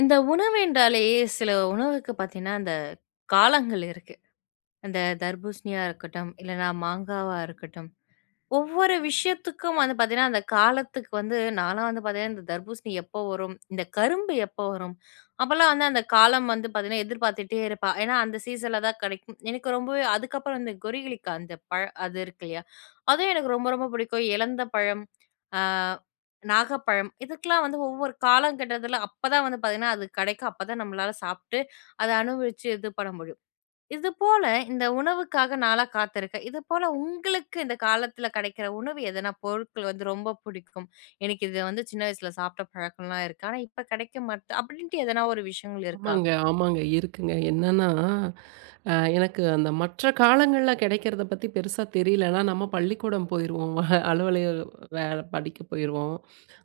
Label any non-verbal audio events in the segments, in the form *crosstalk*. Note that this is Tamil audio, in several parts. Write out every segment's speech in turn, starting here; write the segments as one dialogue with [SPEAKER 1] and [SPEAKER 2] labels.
[SPEAKER 1] இந்த உணவு என்றாலே சில உணவுக்கு பார்த்தீங்கன்னா, அந்த காலங்கள் இருக்கு. அந்த தர்பூசணியா இருக்கட்டும், இல்லன்னா மாங்காவா இருக்கட்டும், ஒவ்வொரு விஷயத்துக்கும் வந்து பார்த்தீங்கன்னா, அந்த காலத்துக்கு வந்து நான்லாம் வந்து பார்த்தீங்கன்னா, இந்த தர்பூசணி எப்போ வரும்? இந்த கரும்பு எப்போ வரும்? அப்பலாம் வந்து அந்த காலம் வந்து பார்த்தீங்கன்னா, எதிர்பார்த்துட்டே இருப்பா. ஏன்னா, அந்த சீசன்ல தான் கிடைக்கும். எனக்கு ரொம்பவே அதுக்கப்புறம் இந்த கொரிகளிக்கா அந்த பழ அது இருக்கு இல்லையா? அதுவும் எனக்கு ரொம்ப ரொம்ப பிடிக்கும். இலந்த பழம், ஆ நாகப்பழம் இதுக்கெல்லாம் வந்து ஒவ்வொரு காலகட்டத்தில அப்பதான் வந்து பார்த்தீங்கன்னா, அது கிடைக்கும். அப்பதான் நம்மளால சாப்பிட்டு, அத அனுபவிச்சு இது பண்ண முடியும். இது போல இந்த உணவுக்காக நாளாக காத்திருக்கேன். இது போல உங்களுக்கு இந்த காலத்தில கிடைக்கிற உணவு எதனா பொருட்கள் வந்து ரொம்ப பிடிக்கும். எனக்கு இது வந்து சின்ன வயசுல சாப்பிட்ட பழக்கம்லாம் இருக்கு. ஆனா இப்ப கிடைக்க மாட்டுது அப்படின்ட்டு எதனா ஒரு விஷயங்கள் இருக்கா?
[SPEAKER 2] ஆமாங்க, ஆமாங்க. இருக்குங்க. என்னன்னா, எனக்கு அந்த மற்ற காலங்கள்ல கிடைக்கிறத பத்தி பெருசா தெரியல. ஆனா, நம்ம பள்ளிக்கூடம் போயிருவோம். *laughs* அலுவலக வேலை படிக்க போயிருவோம்.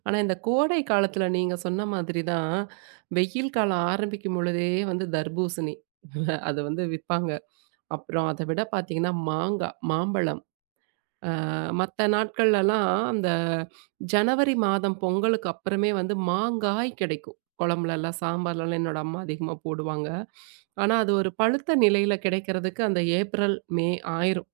[SPEAKER 2] ஆனா, இந்த கோடை காலத்துல நீங்க சொன்ன மாதிரி தான், வெயில் காலம் ஆரம்பிக்கும் பொழுதே வந்து தர்பூசணி *laughs* அது வந்து விப்பாங்க. அப்புறம் அத விட பார்த்தீங்கன்னா, மாங்கா, மாம்பழம். அ மத்த நாட்கள்லலாம் அந்த ஜனவரி மாதம் பொங்கலுக்கு அப்புறமே வந்து மாங்காய் கிடைக்கும். குழம்புலலாம், சாம்பார்லலாம் என்னோட அம்மா அதிகமா போடுவாங்க. ஆனா, அது ஒரு பழுத்த நிலையில கிடைக்கிறதுக்கு அந்த ஏப்ரல், மே ஆயிரும்.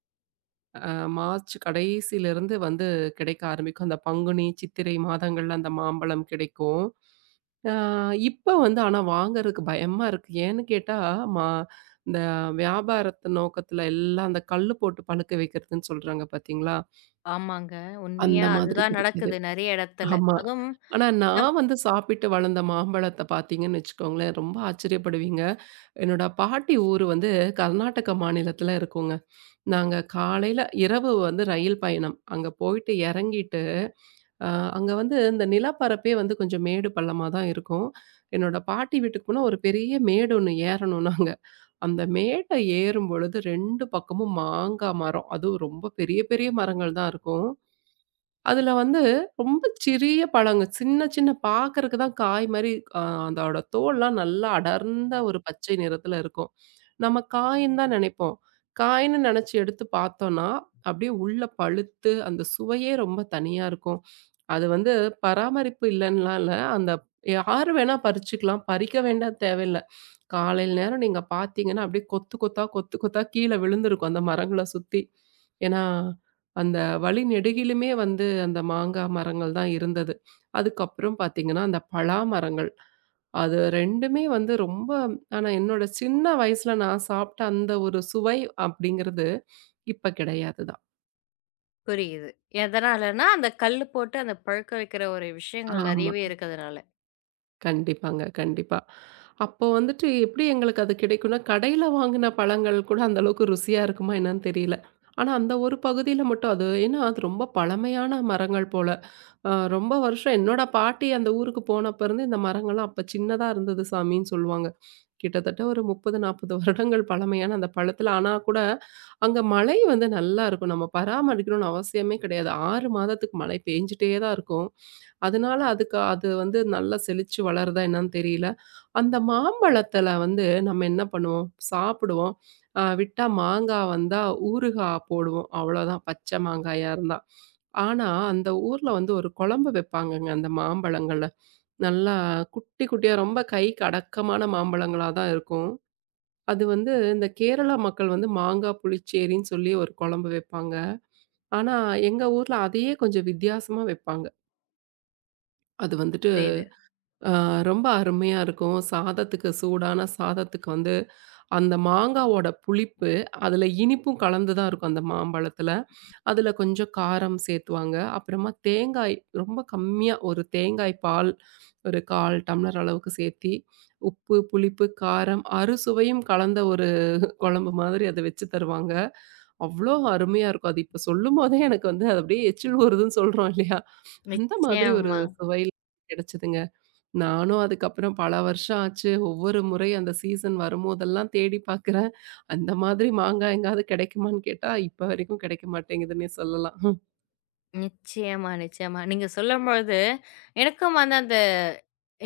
[SPEAKER 2] அ மார்ச் கடைசியிலருந்து வந்து கிடைக்க ஆரம்பிக்கும். அந்த பங்குனி, சித்திரை மாதங்கள்ல அந்த மாம்பழம் கிடைக்கும். அ இப்ப வந்து ஆனா வாங்குறதுக்கு பயமா இருக்கு. ஏன்னு கேட்டா, மா இந்த வியாபாரத்து நோக்கத்துல எல்லாம் அந்த கல்லு போட்டு பழுக்க வைக்கிறதுன்னு சொல்றாங்க பார்த்தீங்களா?
[SPEAKER 1] ஆமாங்க.
[SPEAKER 2] அந்த
[SPEAKER 1] உண்மையா
[SPEAKER 2] மாதிரி
[SPEAKER 1] அதுதான்
[SPEAKER 2] கிடைக்குது.
[SPEAKER 1] நடக்குது நெறைய இடத்துல.
[SPEAKER 2] ஆமா.
[SPEAKER 1] அதுவும்
[SPEAKER 2] ஆனா
[SPEAKER 1] நம்
[SPEAKER 2] நான் வந்து சாப்பிட்டு வளர்ந்த மாம்பழத்த பார்த்தீங்கன்னு வச்சுக்கோங்களேன், ரொம்ப ஆச்சரியப்படுவீங்க. என்னோட பாட்டி ஊர் வந்து கர்நாடக மாநிலத்தில இருக்குங்க. நாங்க காலையில இரவு வந்து ரயில் பயணம். அங்க போயிட்டு இறங்கிட்டு, அ அங்க வந்து இந்த நிலப்பரப்பே வந்து கொஞ்சம் மேடு பள்ளமா தான் இருக்கும். என்னோட பாட்டி வீட்டுக்கு போனா ஒரு பெரிய மேடு ஒண்ணு ஏறணும் நாங்க. அந்த மேட்ட ஏறும் பொழுது 2 பக்கமும் மாங்கா மரம். அதுவும் ரொம்ப பெரிய பெரிய மரங்கள் தான் இருக்கும். அதுல வந்து ரொம்ப சிறிய பழங்க. சின்ன சின்ன பார்க்கறக்கு தான் காய் மாரி. அ அதோட தோல்லாம் நல்லா அடர்ந்த ஒரு பச்சை நிறத்துல இருக்கும். நம்ம காயின்னு தான் நெனைப்போம். காயின்னு நெனைச்சு எடுத்து பார்த்தோம்னா, அப்படியே உள்ள பழுத்து அந்த சுவையே ரொம்ப தனியா இருக்கும். அது வந்து பராமரிப்பு இல்லன்லாம் இல்ல. அந்த யாரு வேணா பறிச்சுக்கலாம். பறிக்க வேண்டாம், தேவையில்ல. காலையில நேரம் நீங்க பார்த்தீங்கன்னா, அப்படியே கொத்து கொத்தா, கொத்து கொத்தா கீழ விழுந்திருக்கும் அந்த மரங்கள சுத்தி. ஏன்னா அந்த வழி நெடுகிலுமே வந்து அந்த மாங்கா மரங்கள் தான் இருந்தது. அதுக்கப்புறம் பார்த்தீங்கன்னா, அந்த பலா மரங்கள். அது 2மே வந்து ரொம்ப. ஆனா என்னோட சின்ன வயசுல நான் சாப்பிட்ட அந்த ஒரு சுவை அப்படிங்கிறது இப்ப கிடையாது தான்.
[SPEAKER 1] புரியுது. எதனாலன்னா அந்த கல்லு போட்டு அந்த பழுக்க வைக்கிற ஒரு விஷயங்கள்
[SPEAKER 2] ஆமா.
[SPEAKER 1] நெறையவே இருக்கிறதுனால.
[SPEAKER 2] கண்டிப்பாங்க, கண்டிப்பா. அப்போ வந்துட்டு எப்படி எங்களுக்கு அது கிடைக்கும்னா, கடையில வாங்குன பழங்கள் கூட அந்த அளவுக்கு ருசியா இருக்குமா என்னன்னு தெரியல. ஆனா, அந்த ஒரு பகுதியில மட்டும் அது ஏன்னா அது ரொம்ப பழமையான மரங்கள் போல. ரொம்ப வருஷம் என்னோட பாட்டி அந்த ஊருக்கு போனப்பருந்து இந்த மரங்கள்லாம் அப்ப சின்னதா இருந்தது சாமின்னு சொல்லுவாங்க. கிட்டத்தட்ட ஒரு 30, 40 வருடங்கள் பழமையான அந்த பழத்தில ஆனா கூட, அங்க மழை வந்து நல்லா இருக்கும். நம்ம பராமரிக்கணும்னு அவசியமே கிடையாது. 6 மாதத்துக்கு மழை பெஞ்சுட்டே தான் இருக்கும். அதனால அதுக்கு அது வந்து நல்லா செழிச்சு வளருதா என்னன்னு தெரியல. அந்த மாம்பழத்தில வந்து நம்ம என்ன பண்ணுவோம், சாப்பிடுவோம். விட்டா மாங்காய் வந்தா ஊறுகாய் போடுவோம். அவ்வளோதான் பச்சை மாங்காயா இருந்தா. ஆனா, அந்த ஊர்ல வந்து ஒரு குழம்பு வைப்பாங்கங்க அந்த மாம்பழங்கள்ல. நல்லா குட்டி குட்டியா ரொம்ப கைக்கு அடக்கமான மாம்பழங்களா தான் இருக்கும். அது வந்து இந்த கேரளா மக்கள் வந்து மாங்காய் புளிச்சேரின்னு சொல்லி ஒரு குழம்பு வைப்பாங்க. ஆனா, எங்க ஊர்ல அதையே கொஞ்சம் வித்தியாசமா வைப்பாங்க. அது வந்துட்டு
[SPEAKER 1] புரியுது.
[SPEAKER 2] அ ரொம்ப அருமையா இருக்கும். சாதத்துக்கு சூடான சாதத்துக்கு வந்து அந்த மாங்காவோட புளிப்பு, அதுல இனிப்பும் கலந்து தான் இருக்கும் அந்த மாம்பழத்துல. அதுல கொஞ்சம் காரம் சேத்துவாங்க. அப்புறமா தேங்காய் ரொம்ப கம்மியா ஒரு தேங்காய் பால் ஒரு 1/4 டம்ளர் அளவுக்கு சேத்தி, உப்பு, புளிப்பு, காரம், அறுசுவையும் கலந்த ஒரு குழம்பு மாதிரி அத வச்சு தருவாங்க. அவ்ளோ அருமையா இருக்கும். அது இப்ப சொல்லும்போதே எனக்கு வந்து அது அப்படியே எச்சில் ஊறுதுன்னு சொல்றோம் இல்லையா? அந்த மாதிரி ஒரு
[SPEAKER 1] நிச்சயமா,
[SPEAKER 2] சுவையில கிடைச்சதுங்க. நானும் அதுக்கப்புறம் பல வருஷம் ஆச்சு. ஒவ்வொரு முறை அந்த சீசன் வரும்போதெல்லாம் தேடி பார்க்குறேன். அந்த மாதிரி மாங்காய் எங்கேயாவது கிடைக்குமான்னு கேட்டா, இப்ப வரைக்கும் கிடைக்க மாட்டேங்குதுன்னே சொல்லலாம்.
[SPEAKER 1] நிச்சயமா, நிச்சயமா. நீங்க சொல்லும்பொழுது எனக்கும் வந்து அந்த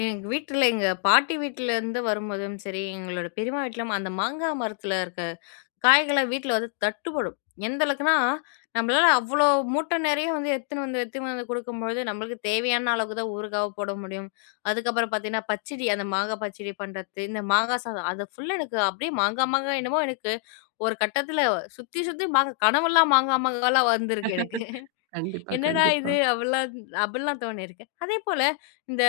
[SPEAKER 1] எங்க வீட்ல எங்க பாட்டி வீட்லருந்து வரும்போதும் சரி, எங்களோட பெரியம்மா வீட்லயும் அந்த மாங்கா மரத்துல இருக்க காய்கள்லாம் வீட்ல வந்து தட்டுப்படும். எந்த அளவுக்குன்னா, நம்மளால அவ்ளோ மூட்டை நெறைய வந்து எடுத்துன்னு வந்து எடுத்துன்னு வந்து குடுக்கும்பொழுது, நம்மளுக்கு தேவையான அளவுக்கு தான் ஊறுகாவா போட முடியும். அதுக்கப்புறம் பார்த்தீங்கன்னா, பச்சடி அந்த மாங்கா பச்சடி பண்றது, இந்த மாங்கா சாதம் அது ஃபுல்லா எனக்கு அப்படியே மாங்கா மாங்கா என்னமோ எனக்கு ஒரு கட்டத்துல சுத்தி சுத்தி மாங்கா கனவெல்லாம் மாங்கா மாங்காலாம் வந்திருக்கு எனக்கு.
[SPEAKER 2] கண்டிப்பா,
[SPEAKER 1] என்னடா
[SPEAKER 2] கண்டிப்பா.
[SPEAKER 1] இது! அப்பிட்லாம் அப்பிட்லாம் தோணியிருக்கு. அதேபோல இந்த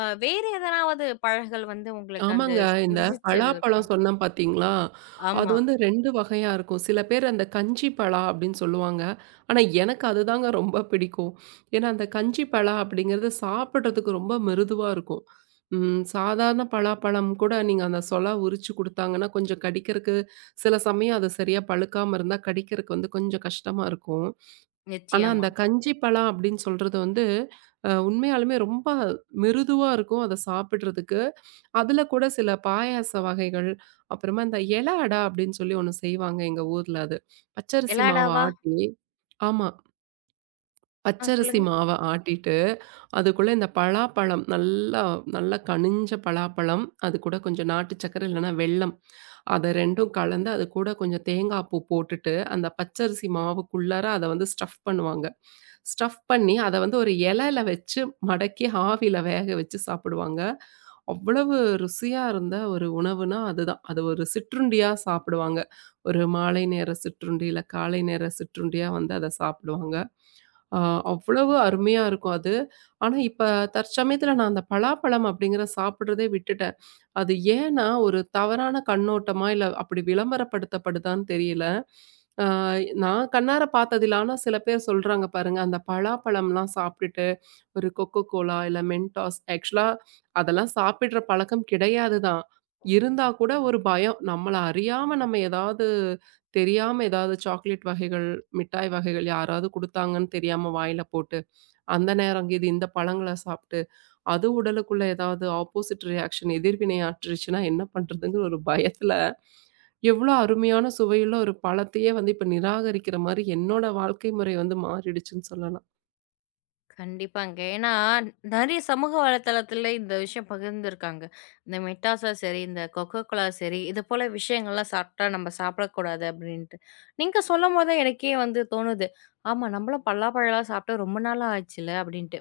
[SPEAKER 1] வேறு எதனாவது பழங்கள் வந்து உங்களுக்கு அந்த
[SPEAKER 2] ஆமாங்க. இந்த
[SPEAKER 1] ருசிச்சது இருக்கா?
[SPEAKER 2] பலாப்பழம் சொன்னேன் பார்த்தீங்களா? அது
[SPEAKER 1] ஆமா,
[SPEAKER 2] வந்து 2 வகையா இருக்கும். சில பேர் அந்த கஞ்சி பலா அப்படின்னு சொல்லுவாங்க. ஆனா எனக்கு அதுதாங்க ரொம்ப பிடிக்கும். ஏன்னா, அந்த கஞ்சி பலா அப்படிங்கிறது சாப்பிடுறதுக்கு ரொம்ப மிருதுவா இருக்கும். சாதாரண பலாப்பழம் கூட நீங்க அந்த சொலா உரிச்சு குடுத்தாங்கன்னா, கொஞ்சம் கடிக்கிறக்கு சில சமயம் அது சரியா பழுக்காம இருந்தா கடிக்கிறக்கு வந்து கொஞ்சம் கஷ்டமா இருக்கும். ஆனா,
[SPEAKER 1] நிச்சயமா.
[SPEAKER 2] அந்த கஞ்சி பழம் அப்படின்னு சொல்றது வந்து, உண்மையாலுமே ரொம்ப மிருதுவா இருக்கும். அத சாப்பிடுறதுக்கு. அதுல கூட சில பாயாச வகைகள், அப்புறமா இந்த இல அடா அப்படின்னு சொல்லி ஒண்ணு செய்வாங்க எங்க ஊர்ல அது. பச்சரிசி மாவ
[SPEAKER 1] எலாடாவா?
[SPEAKER 2] ஆட்டி. ஆமா. பச்சரிசி
[SPEAKER 1] சொல்லுங்க.
[SPEAKER 2] மாவ ஆட்டிட்டு, அதுக்குள்ள இந்த பலாப்பழம் நல்லா நல்லா கனிஞ்ச பலாப்பழம், அது கூட கொஞ்சம் நாட்டு சர்க்கரை இல்லன்னா வெல்லம். அத 2ம் கலந்து, அது கூட கொஞ்சம் தேங்காய் பூ போட்டுட்டு, அந்த பச்சரிசி மாவுக்குள்ளார அத வந்து ஸ்டஃப் பண்ணுவாங்க. ஸ்டஃப் பண்ணி அத வந்து ஒரு இலையில வச்சு மடக்கி ஆவியில வேக வச்சு சாப்பிடுவாங்க. அவ்வளவு ருசியா இருந்த ஒரு உணவுனா அதுதான். அது ஒரு சிற்றுண்டியா சாப்பிடுவாங்க. ஒரு மாலை நேர சிற்றுண்டி, இல்ல காலை நேர சிற்றுண்டியா வந்து அத சாப்பிடுவாங்க. அ அவ்வளவு அருமையா இருக்கும் அது. ஆனா இப்ப தற்சமயத்துல நான் அந்த பலாப்பழம் அப்படிங்கிற சாப்பிடுறதே விட்டுட்டேன். அது ஏன்னா, ஒரு தவறான கண்ணோட்டமா, இல்ல அப்படி விளம்பரப்படுத்தப்படுதான்னு தெரியல. ஆ நான் கண்ணார பார்த்ததில்ல. ஆனா சில பேர் சொல்றாங்க பாருங்க, அந்த பலாப்பழம்லாம் சாப்பிட்டுட்டு, ஒரு கொக்கோ கோலா, இல்ல மென்டாஸ் ஆக்சுவலா அதெல்லாம் சாப்பிடுற பழக்கம் கிடையாது தான். இருந்தா கூட ஒரு பயம். நம்மள அறியாம நம்ம ஏதாவது தெரியாம ஏதாவது சாக்லேட் வகைகள், மிட்டாய் வகைகள் யாராவது குடுத்தாங்கன்னு தெரியாம வாயில போட்டு, அந்த நேரம் இது இந்த பழங்கள சாப்ட்டு அது உடலுக்குள்ள ஏதாவது ஆப்போசிட் ரியாக்ஷன் எதிர்வினை ஆற்றுச்சுன்னா என்ன பண்றதுங்கிற ஒரு பயத்துல, எவ்வளோ அருமையான சுவையுள்ள ஒரு பழத்தையே வந்து இப்ப நிராகரிக்கிற மாரி என்னோட வாழ்க்கை முறை வந்து மாறிடுச்சுன்னு சொல்லலாம்.
[SPEAKER 1] கண்டிப்பாங்க. ஏன்னா, நெறைய சமூக வலைதளத்துல இந்த விஷயம் பகிர்ந்திருக்காங்க. இந்த மெட்டாஸா சரி, இந்த கொக்கோ கோலா சரி, இது போல விஷயங்கள்லாம் சாப்பிட்டா நம்ம சாப்பிடக்கூடாது அப்பிடின்ட்டு. நீங்க சொல்லும்போது எனக்கே வந்து தோணுது. ஆமா, நம்மளும் பல்லாப்பழம்லாம் சாப்பிட்டு ரொம்ப நாளா ஆச்சுல்ல அப்பிடின்ட்டு.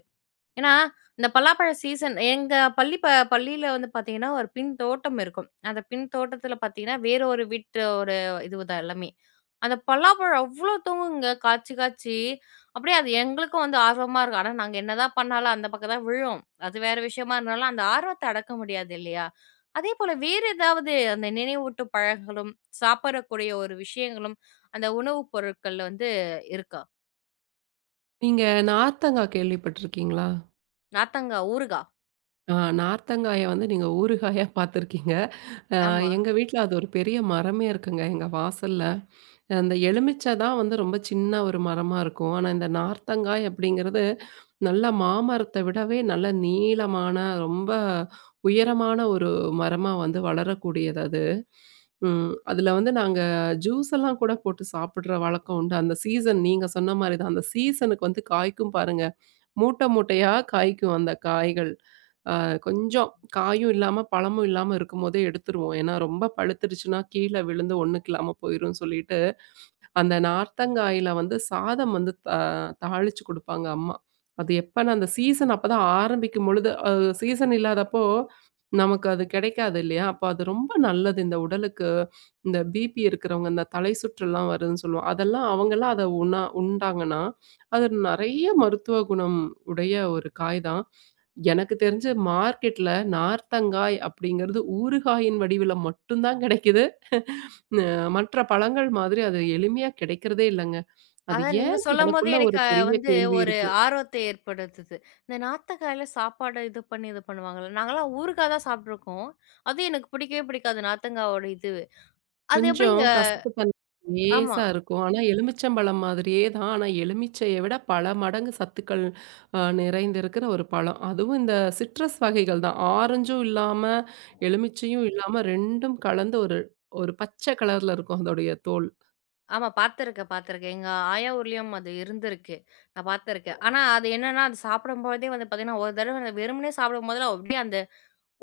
[SPEAKER 1] ஏன்னா, இந்த பலாப்பழ சீசன் எங்க பள்ளியில வந்து பார்த்தீங்கன்னா, ஒரு பின் தோட்டம் இருக்கும். அந்த பின் தோட்டத்தில பார்த்தீங்கன்னா, வேற ஒரு வீட்டு ஒரு இது தான் எல்லாமே. அந்த பலாப்பழம் அவ்ளோ தொங்குங்க காய்ச்சி, காய்ச்சி. அப்படியே அது எங்களுக்கும் வந்து ஆர்வமா இருக்கும். ஆனா, நாங்க என்னதான் பண்ணாலும் அந்த பக்கம் தான் விழும். அது வேற விஷயமா இருந்தாலும், அந்த ஆர்வத்த அடக்க முடியாது இல்லையா? அதேபோல வேறு ஏதாவது அந்த நினைவூட்டும் பழங்களும், சாப்பிடக்கூடிய ஒரு விஷயங்களும், அந்த உணவு பொருட்கள்ல வந்து இருக்கா?
[SPEAKER 2] நீங்க நார்த்தங்கா கேள்விப்பட்டிருக்கீங்களா?
[SPEAKER 1] நார்த்தங்கா, ஊறுகா.
[SPEAKER 2] ஆ நார்த்தங்காய வந்து நீங்க ஊறுகாயா பார்த்துருக்கீங்க. அ
[SPEAKER 1] ஆமா.
[SPEAKER 2] எங்க வீட்ல அது ஒரு பெரிய மரமே இருக்குங்க எங்க வாசல்ல. அந்த எலுமிச்சை தான் வந்து ரொம்ப சின்ன ஒரு மரமா இருக்கும். ஆனா, இந்த நார்த்தங்காய் அப்படிங்கிறது நல்லா மாமரத்த விடவே நல்ல நீளமான, ரொம்ப உயரமான ஒரு மரமா வந்து வளரக்கூடியது அது. ம். அதில வந்து நாங்க ஜூஸ் எல்லாம் கூட போட்டு சாப்பிடுற வழக்கம் உண்டு. அந்த சீசன் நீங்க சொன்ன மாரி தான். அந்த சீசனுக்கு வந்து காய்க்கும் பாருங்க. மூட்டை மூட்டையா காய்க்கும் அந்த காய்கள். அ கொஞ்சம் காயும் இல்லாம, பழமும் இல்லாம இருக்கும்போதே எடுத்துருவோம். ஏன்னா ரொம்ப பழுத்துருச்சுன்னா கீழ விழுந்து ஒண்ணுக்கு இல்லாம போயிரும்னு சொல்லிட்டு, அந்த நார்த்தங்காயில வந்து சாதம் வந்து தாளிச்சு குடுப்பாங்க அம்மா. அது எப்பன்னா அந்த சீசன் அப்பதான் ஆரம்பிக்கும் பொழுது சீசன் இல்லாதப்போ நமக்கு அது கிடைக்காது இல்லையா? அப்ப அது ரொம்ப நல்லது இந்த உடலுக்கு. இந்த பிபி இருக்கிறவங்க, இந்த தலை சுற்றல்லாம் வருதுன்னு சொல்லுவோம். அதெல்லாம் அவங்கலாம் அத உண்ணா உண்டாங்கன்னா, அது நெறைய மருத்துவ குணம் உடைய ஒரு காய் தான். எனக்கு தெரிஞ்சு மார்க்கெட்ல நார்த்தங்காய் அப்படிங்கிறது ஊறுகாயின் வடிவில மட்டும் தான் கிடைக்குது. அ மற்ற பழங்கள் மாதிரி அது எளிமையா கிடைக்கிறதே இல்லங்க. அது
[SPEAKER 1] அதான் நீங்க
[SPEAKER 2] ஏன்னு
[SPEAKER 1] சொல்லும்போது
[SPEAKER 2] எனக்குள்ள ஒரு
[SPEAKER 1] எனக்கு
[SPEAKER 2] பெரிய
[SPEAKER 1] வந்து
[SPEAKER 2] கேள்வி
[SPEAKER 1] ஒரு
[SPEAKER 2] இருக்கு.
[SPEAKER 1] ஆர்வத்தை ஏற்படுத்துது. இந்த நாத்தக்காயில சாப்பாடு இது பண்ணி இது பண்ணுவாங்கல்ல. நாங்கலாம் ஊறுகா தான் சாப்ட்டுருக்கோம். அதுவும் எனக்கு பிடிக்கவே பிடிக்காது நாத்தங்காவோட இது. அது
[SPEAKER 2] கொஞ்சம்
[SPEAKER 1] எப்படிங்க?
[SPEAKER 2] கசப்புத்தன்மை
[SPEAKER 1] ஆமா,
[SPEAKER 2] லேசா இருக்கும். ஆனா எலுமிச்சம்பழம் மாதிரியே தான். ஆனா எலுமிச்சைய விட பல மடங்கு சத்துக்கள் நிறைந்திருக்கிற ஒரு பழம். அதுவும் இந்த சிட்ரஸ் வகைகள் தான். ஆரஞ்சும் இல்லாம, எலுமிச்சையும் இல்லாம 2ம் கலந்து ஒரு ஒரு பச்சை கலர்ல இருக்கும் அதோடைய தோல்.
[SPEAKER 1] ஆமா, பார்த்துருக்கேன், பார்த்துருக்கேன். எங்க ஆயா ஊர்லயும் அது இருந்திருக்கு. நான் பார்த்துருக்கேன். ஆனா அது என்னன்னா, அது சாப்பிடும்போதே வந்து பார்த்தீங்கன்னா, ஒரு தடவ நான் வெறுமனே சாப்பிடும்போதெல்லாம் அப்படியே அந்த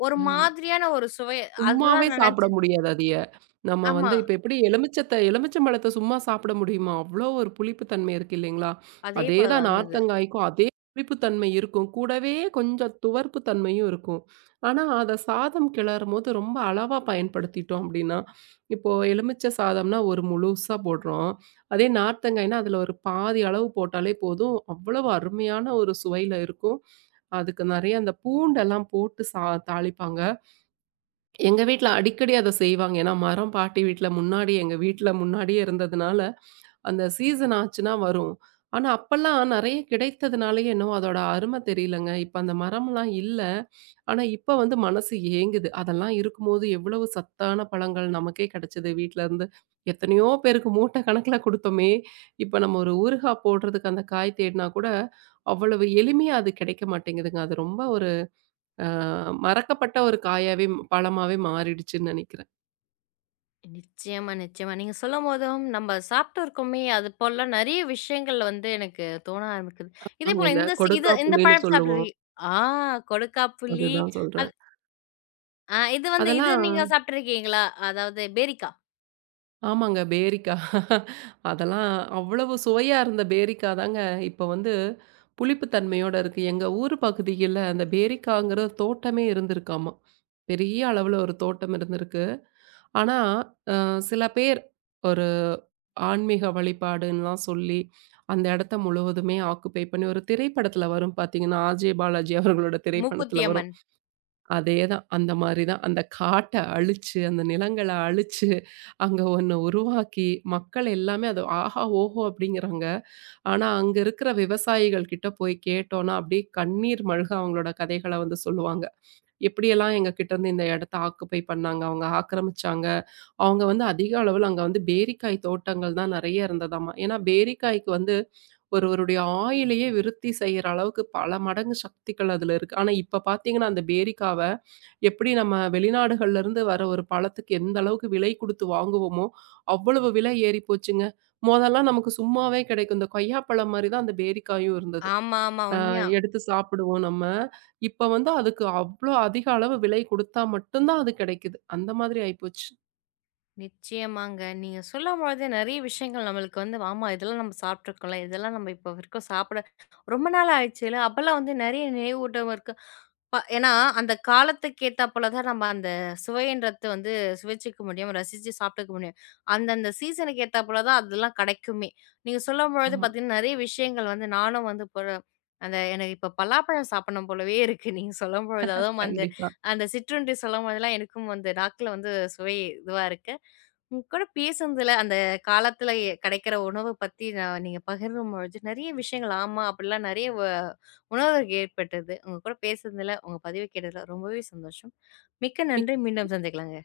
[SPEAKER 1] ஒரு
[SPEAKER 2] ஆ.
[SPEAKER 1] மாதிரியான ஒரு சுவை
[SPEAKER 2] சும்மாவே
[SPEAKER 1] அதுதான் நான்
[SPEAKER 2] சாப்பிட
[SPEAKER 1] நெனச்சேன்.
[SPEAKER 2] முடியாது அதய. நம்ம வந்து
[SPEAKER 1] ஆமா.
[SPEAKER 2] இப்ப எப்படி எலுமிச்சத்த எலுமிச்சம் பழத்த சும்மா சாப்பிட முடியுமா? அவ்ளோ ஒரு புளிப்பு தன்மை இருக்கு இல்லைங்களா?
[SPEAKER 1] அதே
[SPEAKER 2] அதே
[SPEAKER 1] போல
[SPEAKER 2] தான்
[SPEAKER 1] தான் இருந்தது.
[SPEAKER 2] நார்த்தங்காய்க்கும் அதே புளிப்பு தன்மை இருக்கும். கூடவே கொஞ்சம் துவர்ப்பு தன்மையும் இருக்கும். ஆனா, அத சாதம் கிளறும்போது ரொம்ப அளவா பயன்படுத்திட்டோம் அப்படின்னா, இப்போ எலுமிச்சை சாதம்னா ஒரு முழுசா போடுறோம். அதே நார்த்தங்காய்னா அதுல ஒரு பாதி அளவு போட்டாலே போதும். அவ்வளவு அருமையான ஒரு சுவையில இருக்கும். அதுக்கு நெறைய அந்த பூண்டெல்லாம் போட்டு தாளிப்பாங்க. எங்க வீட்ல அடிக்கடி அத செய்வாங்க. ஏன்னா, மரம் பாட்டி வீட்ல முன்னாடி எங்க வீட்ல முன்னாடியே இருந்ததுனால, அந்த சீசன் ஆச்சுன்னா வரும். ஆனா, அப்பல்லாம் நெறைய கிடைத்ததுனாலயே என்னவோ அதோட அரும தெரியலங்க. இப்ப அந்த மரம்லாம் இல்ல. ஆனா, இப்ப வந்து மனசு ஏங்குது. அதெல்லாம் இருக்கும்போது எவ்வளவு சத்தான பழங்கள் நமக்கே கிடைச்சது வீட்லருந்து. எத்தனையோ பேருக்கு மூட்டை கணக்குல குடுத்தோமே! இப்ப நம்ம ஒரு ஊறுகாய் போடுறதுக்கு அந்த காய் தேடினா கூட, அவ்வளவு எளிமையா அது கிடைக்க மாட்டேங்குதுங்க. அது ரொம்ப ஒரு அ மறக்கப்பட்ட ஒரு காயாவே பழமாவே மாறிடுச்சுன்னு நெனைக்கிறேன்.
[SPEAKER 1] நிச்சயமா, நிச்சயமா. நீங்க சொல்லும்போதும், நம்ம சாப்பிட்டு இருக்கோமே, அது போல நெறைய விஷயங்கள் வந்து எனக்கு தோண ஆரம்பிக்குது.
[SPEAKER 2] நாங்க
[SPEAKER 1] இதேபோல
[SPEAKER 2] இந்த
[SPEAKER 1] இந்த சி
[SPEAKER 2] கொடுக்கா
[SPEAKER 1] இது இந்த
[SPEAKER 2] புளின்னு
[SPEAKER 1] பழம்
[SPEAKER 2] சொல்லுவோம்.
[SPEAKER 1] சாப்பிட்டுருக்கீ ஆ கொடுக்காப்புளி.
[SPEAKER 2] அதுதான்
[SPEAKER 1] அது
[SPEAKER 2] சொல்றேன்.
[SPEAKER 1] இது வந்து இது நீங்க
[SPEAKER 2] அதெல்லாம்
[SPEAKER 1] சாப்பிட்டுருக்கீங்களா? அதாவது பேரிக்கா,
[SPEAKER 2] ஆமாங்க பேரிக்கா. *laughs* அதெல்லாம் அவ்வளவு சுவையா இருந்த பேரிக்கா தாங்க இப்ப வந்து புளிப்பு தன்மையோட இருக்கு. எங்க ஊர் பகுதியில அந்த பேரிக்காங்கிற ஒரு தோட்டமே இருந்திருக்காமா. பெரிய அளவுல ஒரு தோட்டம் இருந்திருக்கு. ஆனா சில பேர் ஒரு ஆன்மீக வழிபாடுன்னுலாம் சொல்லி, அந்த இடத்த முழுவதுமே ஆக்குபை பண்ணி ஒரு திரைப்படத்துல வரும் பார்த்தீங்கன்னா, அஜய் பாலாஜி அவர்களோட
[SPEAKER 1] மூக்குத்தி
[SPEAKER 2] திரைப்படத்துல வரும்.
[SPEAKER 1] அம்மன்.
[SPEAKER 2] அதேதான் அந்த மாரி தான். அந்த காட்ட அழிச்சு, அந்த நிலங்கள அழிச்சு, அங்க ஒண்ணு உருவாக்கி, மக்கள் எல்லாமே அது ஆஹா! ஓஹோ! அப்படிங்கிறாங்க. ஆனா அங்க இருக்கிற விவசாயிகள் கிட்ட போய் கேட்டோம்னா, அப்படியே கண்ணீர் மல்க அவங்களோட கதைகள வந்து சொல்லுவாங்க. எப்படியெல்லாம் எங்க கிட்ட இருந்து இந்த இடத்த ஆக்குபை பண்ணாங்க, அவங்க ஆக்கிரமிச்சாங்க. அவங்க வந்து அதிக அளவுல அங்க வந்து பேரிக்காய் தோட்டங்கள் தான் நெறைய இருந்ததாமா. ஏன்னா பேரிக்காய்க்கு வந்து ஒருவருடைய ஆயுளையே விருத்தி செய்ற அளவுக்கு பல மடங்கு சக்திகள் அதுல இருக்கு. ஆனா இப்ப பார்த்தீங்கன்னா, அந்த பேரிக்காவ எப்படி நம்ம வெளிநாடுகள்ல இருந்து வர ஒரு பழத்துக்கு எந்த அளவுக்கு விலை குடுத்து வாங்குவோமோ, அவ்வளவு விலை ஏறி போச்சுங்க. மொதல்லாம் நமக்கு சும்மாவே கிடைக்கும். இந்த கொய்யாப்பழம் மாரி தான் அந்த பேரிக்காயும் இருந்தது.
[SPEAKER 1] ஆமா, ஆமா.
[SPEAKER 2] அ
[SPEAKER 1] உண்மையா.
[SPEAKER 2] எடுத்து சாப்பிடுவோம் நம்ம. இப்ப வந்து அதுக்கு அவ்ளோ அதிக அளவு விலை குடுத்தா மட்டும் தான் அது கிடைக்குது. அந்த மாதிரி ஆயிப்போச்சு.
[SPEAKER 1] நிச்சயமாங்க. நீங்க சொல்லும்பொழுதே நெறைய விஷயங்கள் நம்மளுக்கு வந்து, ஆமா, இதெல்லாம் நம்ம சாப்பிட்டுருக்கோம்ல. இதெல்லாம் நம்ம இப்போ வரைக்கும் சாப்பிட ரொம்ப நாள் ஆயிடுச்சுல்ல. அப்பலாம் வந்து நெறைய நினைவூட்டம் இருக்கு. ஏன்னா அந்த காலத்துக்கு ஏத்தாப்போல தான் நம்ம அந்த சுவைன்றது வந்து சுவைச்சுக்க முடியும். ரசிச்சு சாப்பிட்டுக்க முடியும். அந்தந்த சீசனுக்கு ஏத்தாப்போல தான் அதெல்லாம் கெடைக்குமே. நீங்க சொல்லும்பொழுது
[SPEAKER 2] ஆமா,
[SPEAKER 1] பார்த்தீங்கன்னா, நெறைய விஷயங்கள் வந்து நானும் வந்து போற அந்த எனக்கு இப்போ பலாப்பழம் சாப்பிடணும் போலவே இருக்கு. நீங்க சொல்லும்பொழுது. அதுவும் அந்த
[SPEAKER 2] கண்டிப்பா.
[SPEAKER 1] அந்த சிற்றுண்டி சொல்லும்போதெல்லாம் எனக்கும் வந்து நாக்குல வந்து சுவை இதுவா இருக்கு. உங்க கூட பேசுனதுல அந்த காலத்துல கிடைக்கிற உணவு பத்தி நான் நீங்க பகிரும்பொழுது நெறைய விஷயங்கள் ஆமா, அப்படிலாம் நெறைய உணர்வுகள் ஏற்பட்டது. உங்க கூட பேசுனதுல, உங்க பதிவு கேட்டதுல ரொம்பவே சந்தோஷம். மிக்க நன்றி. மீண்டும் சந்திக்கலாங்க.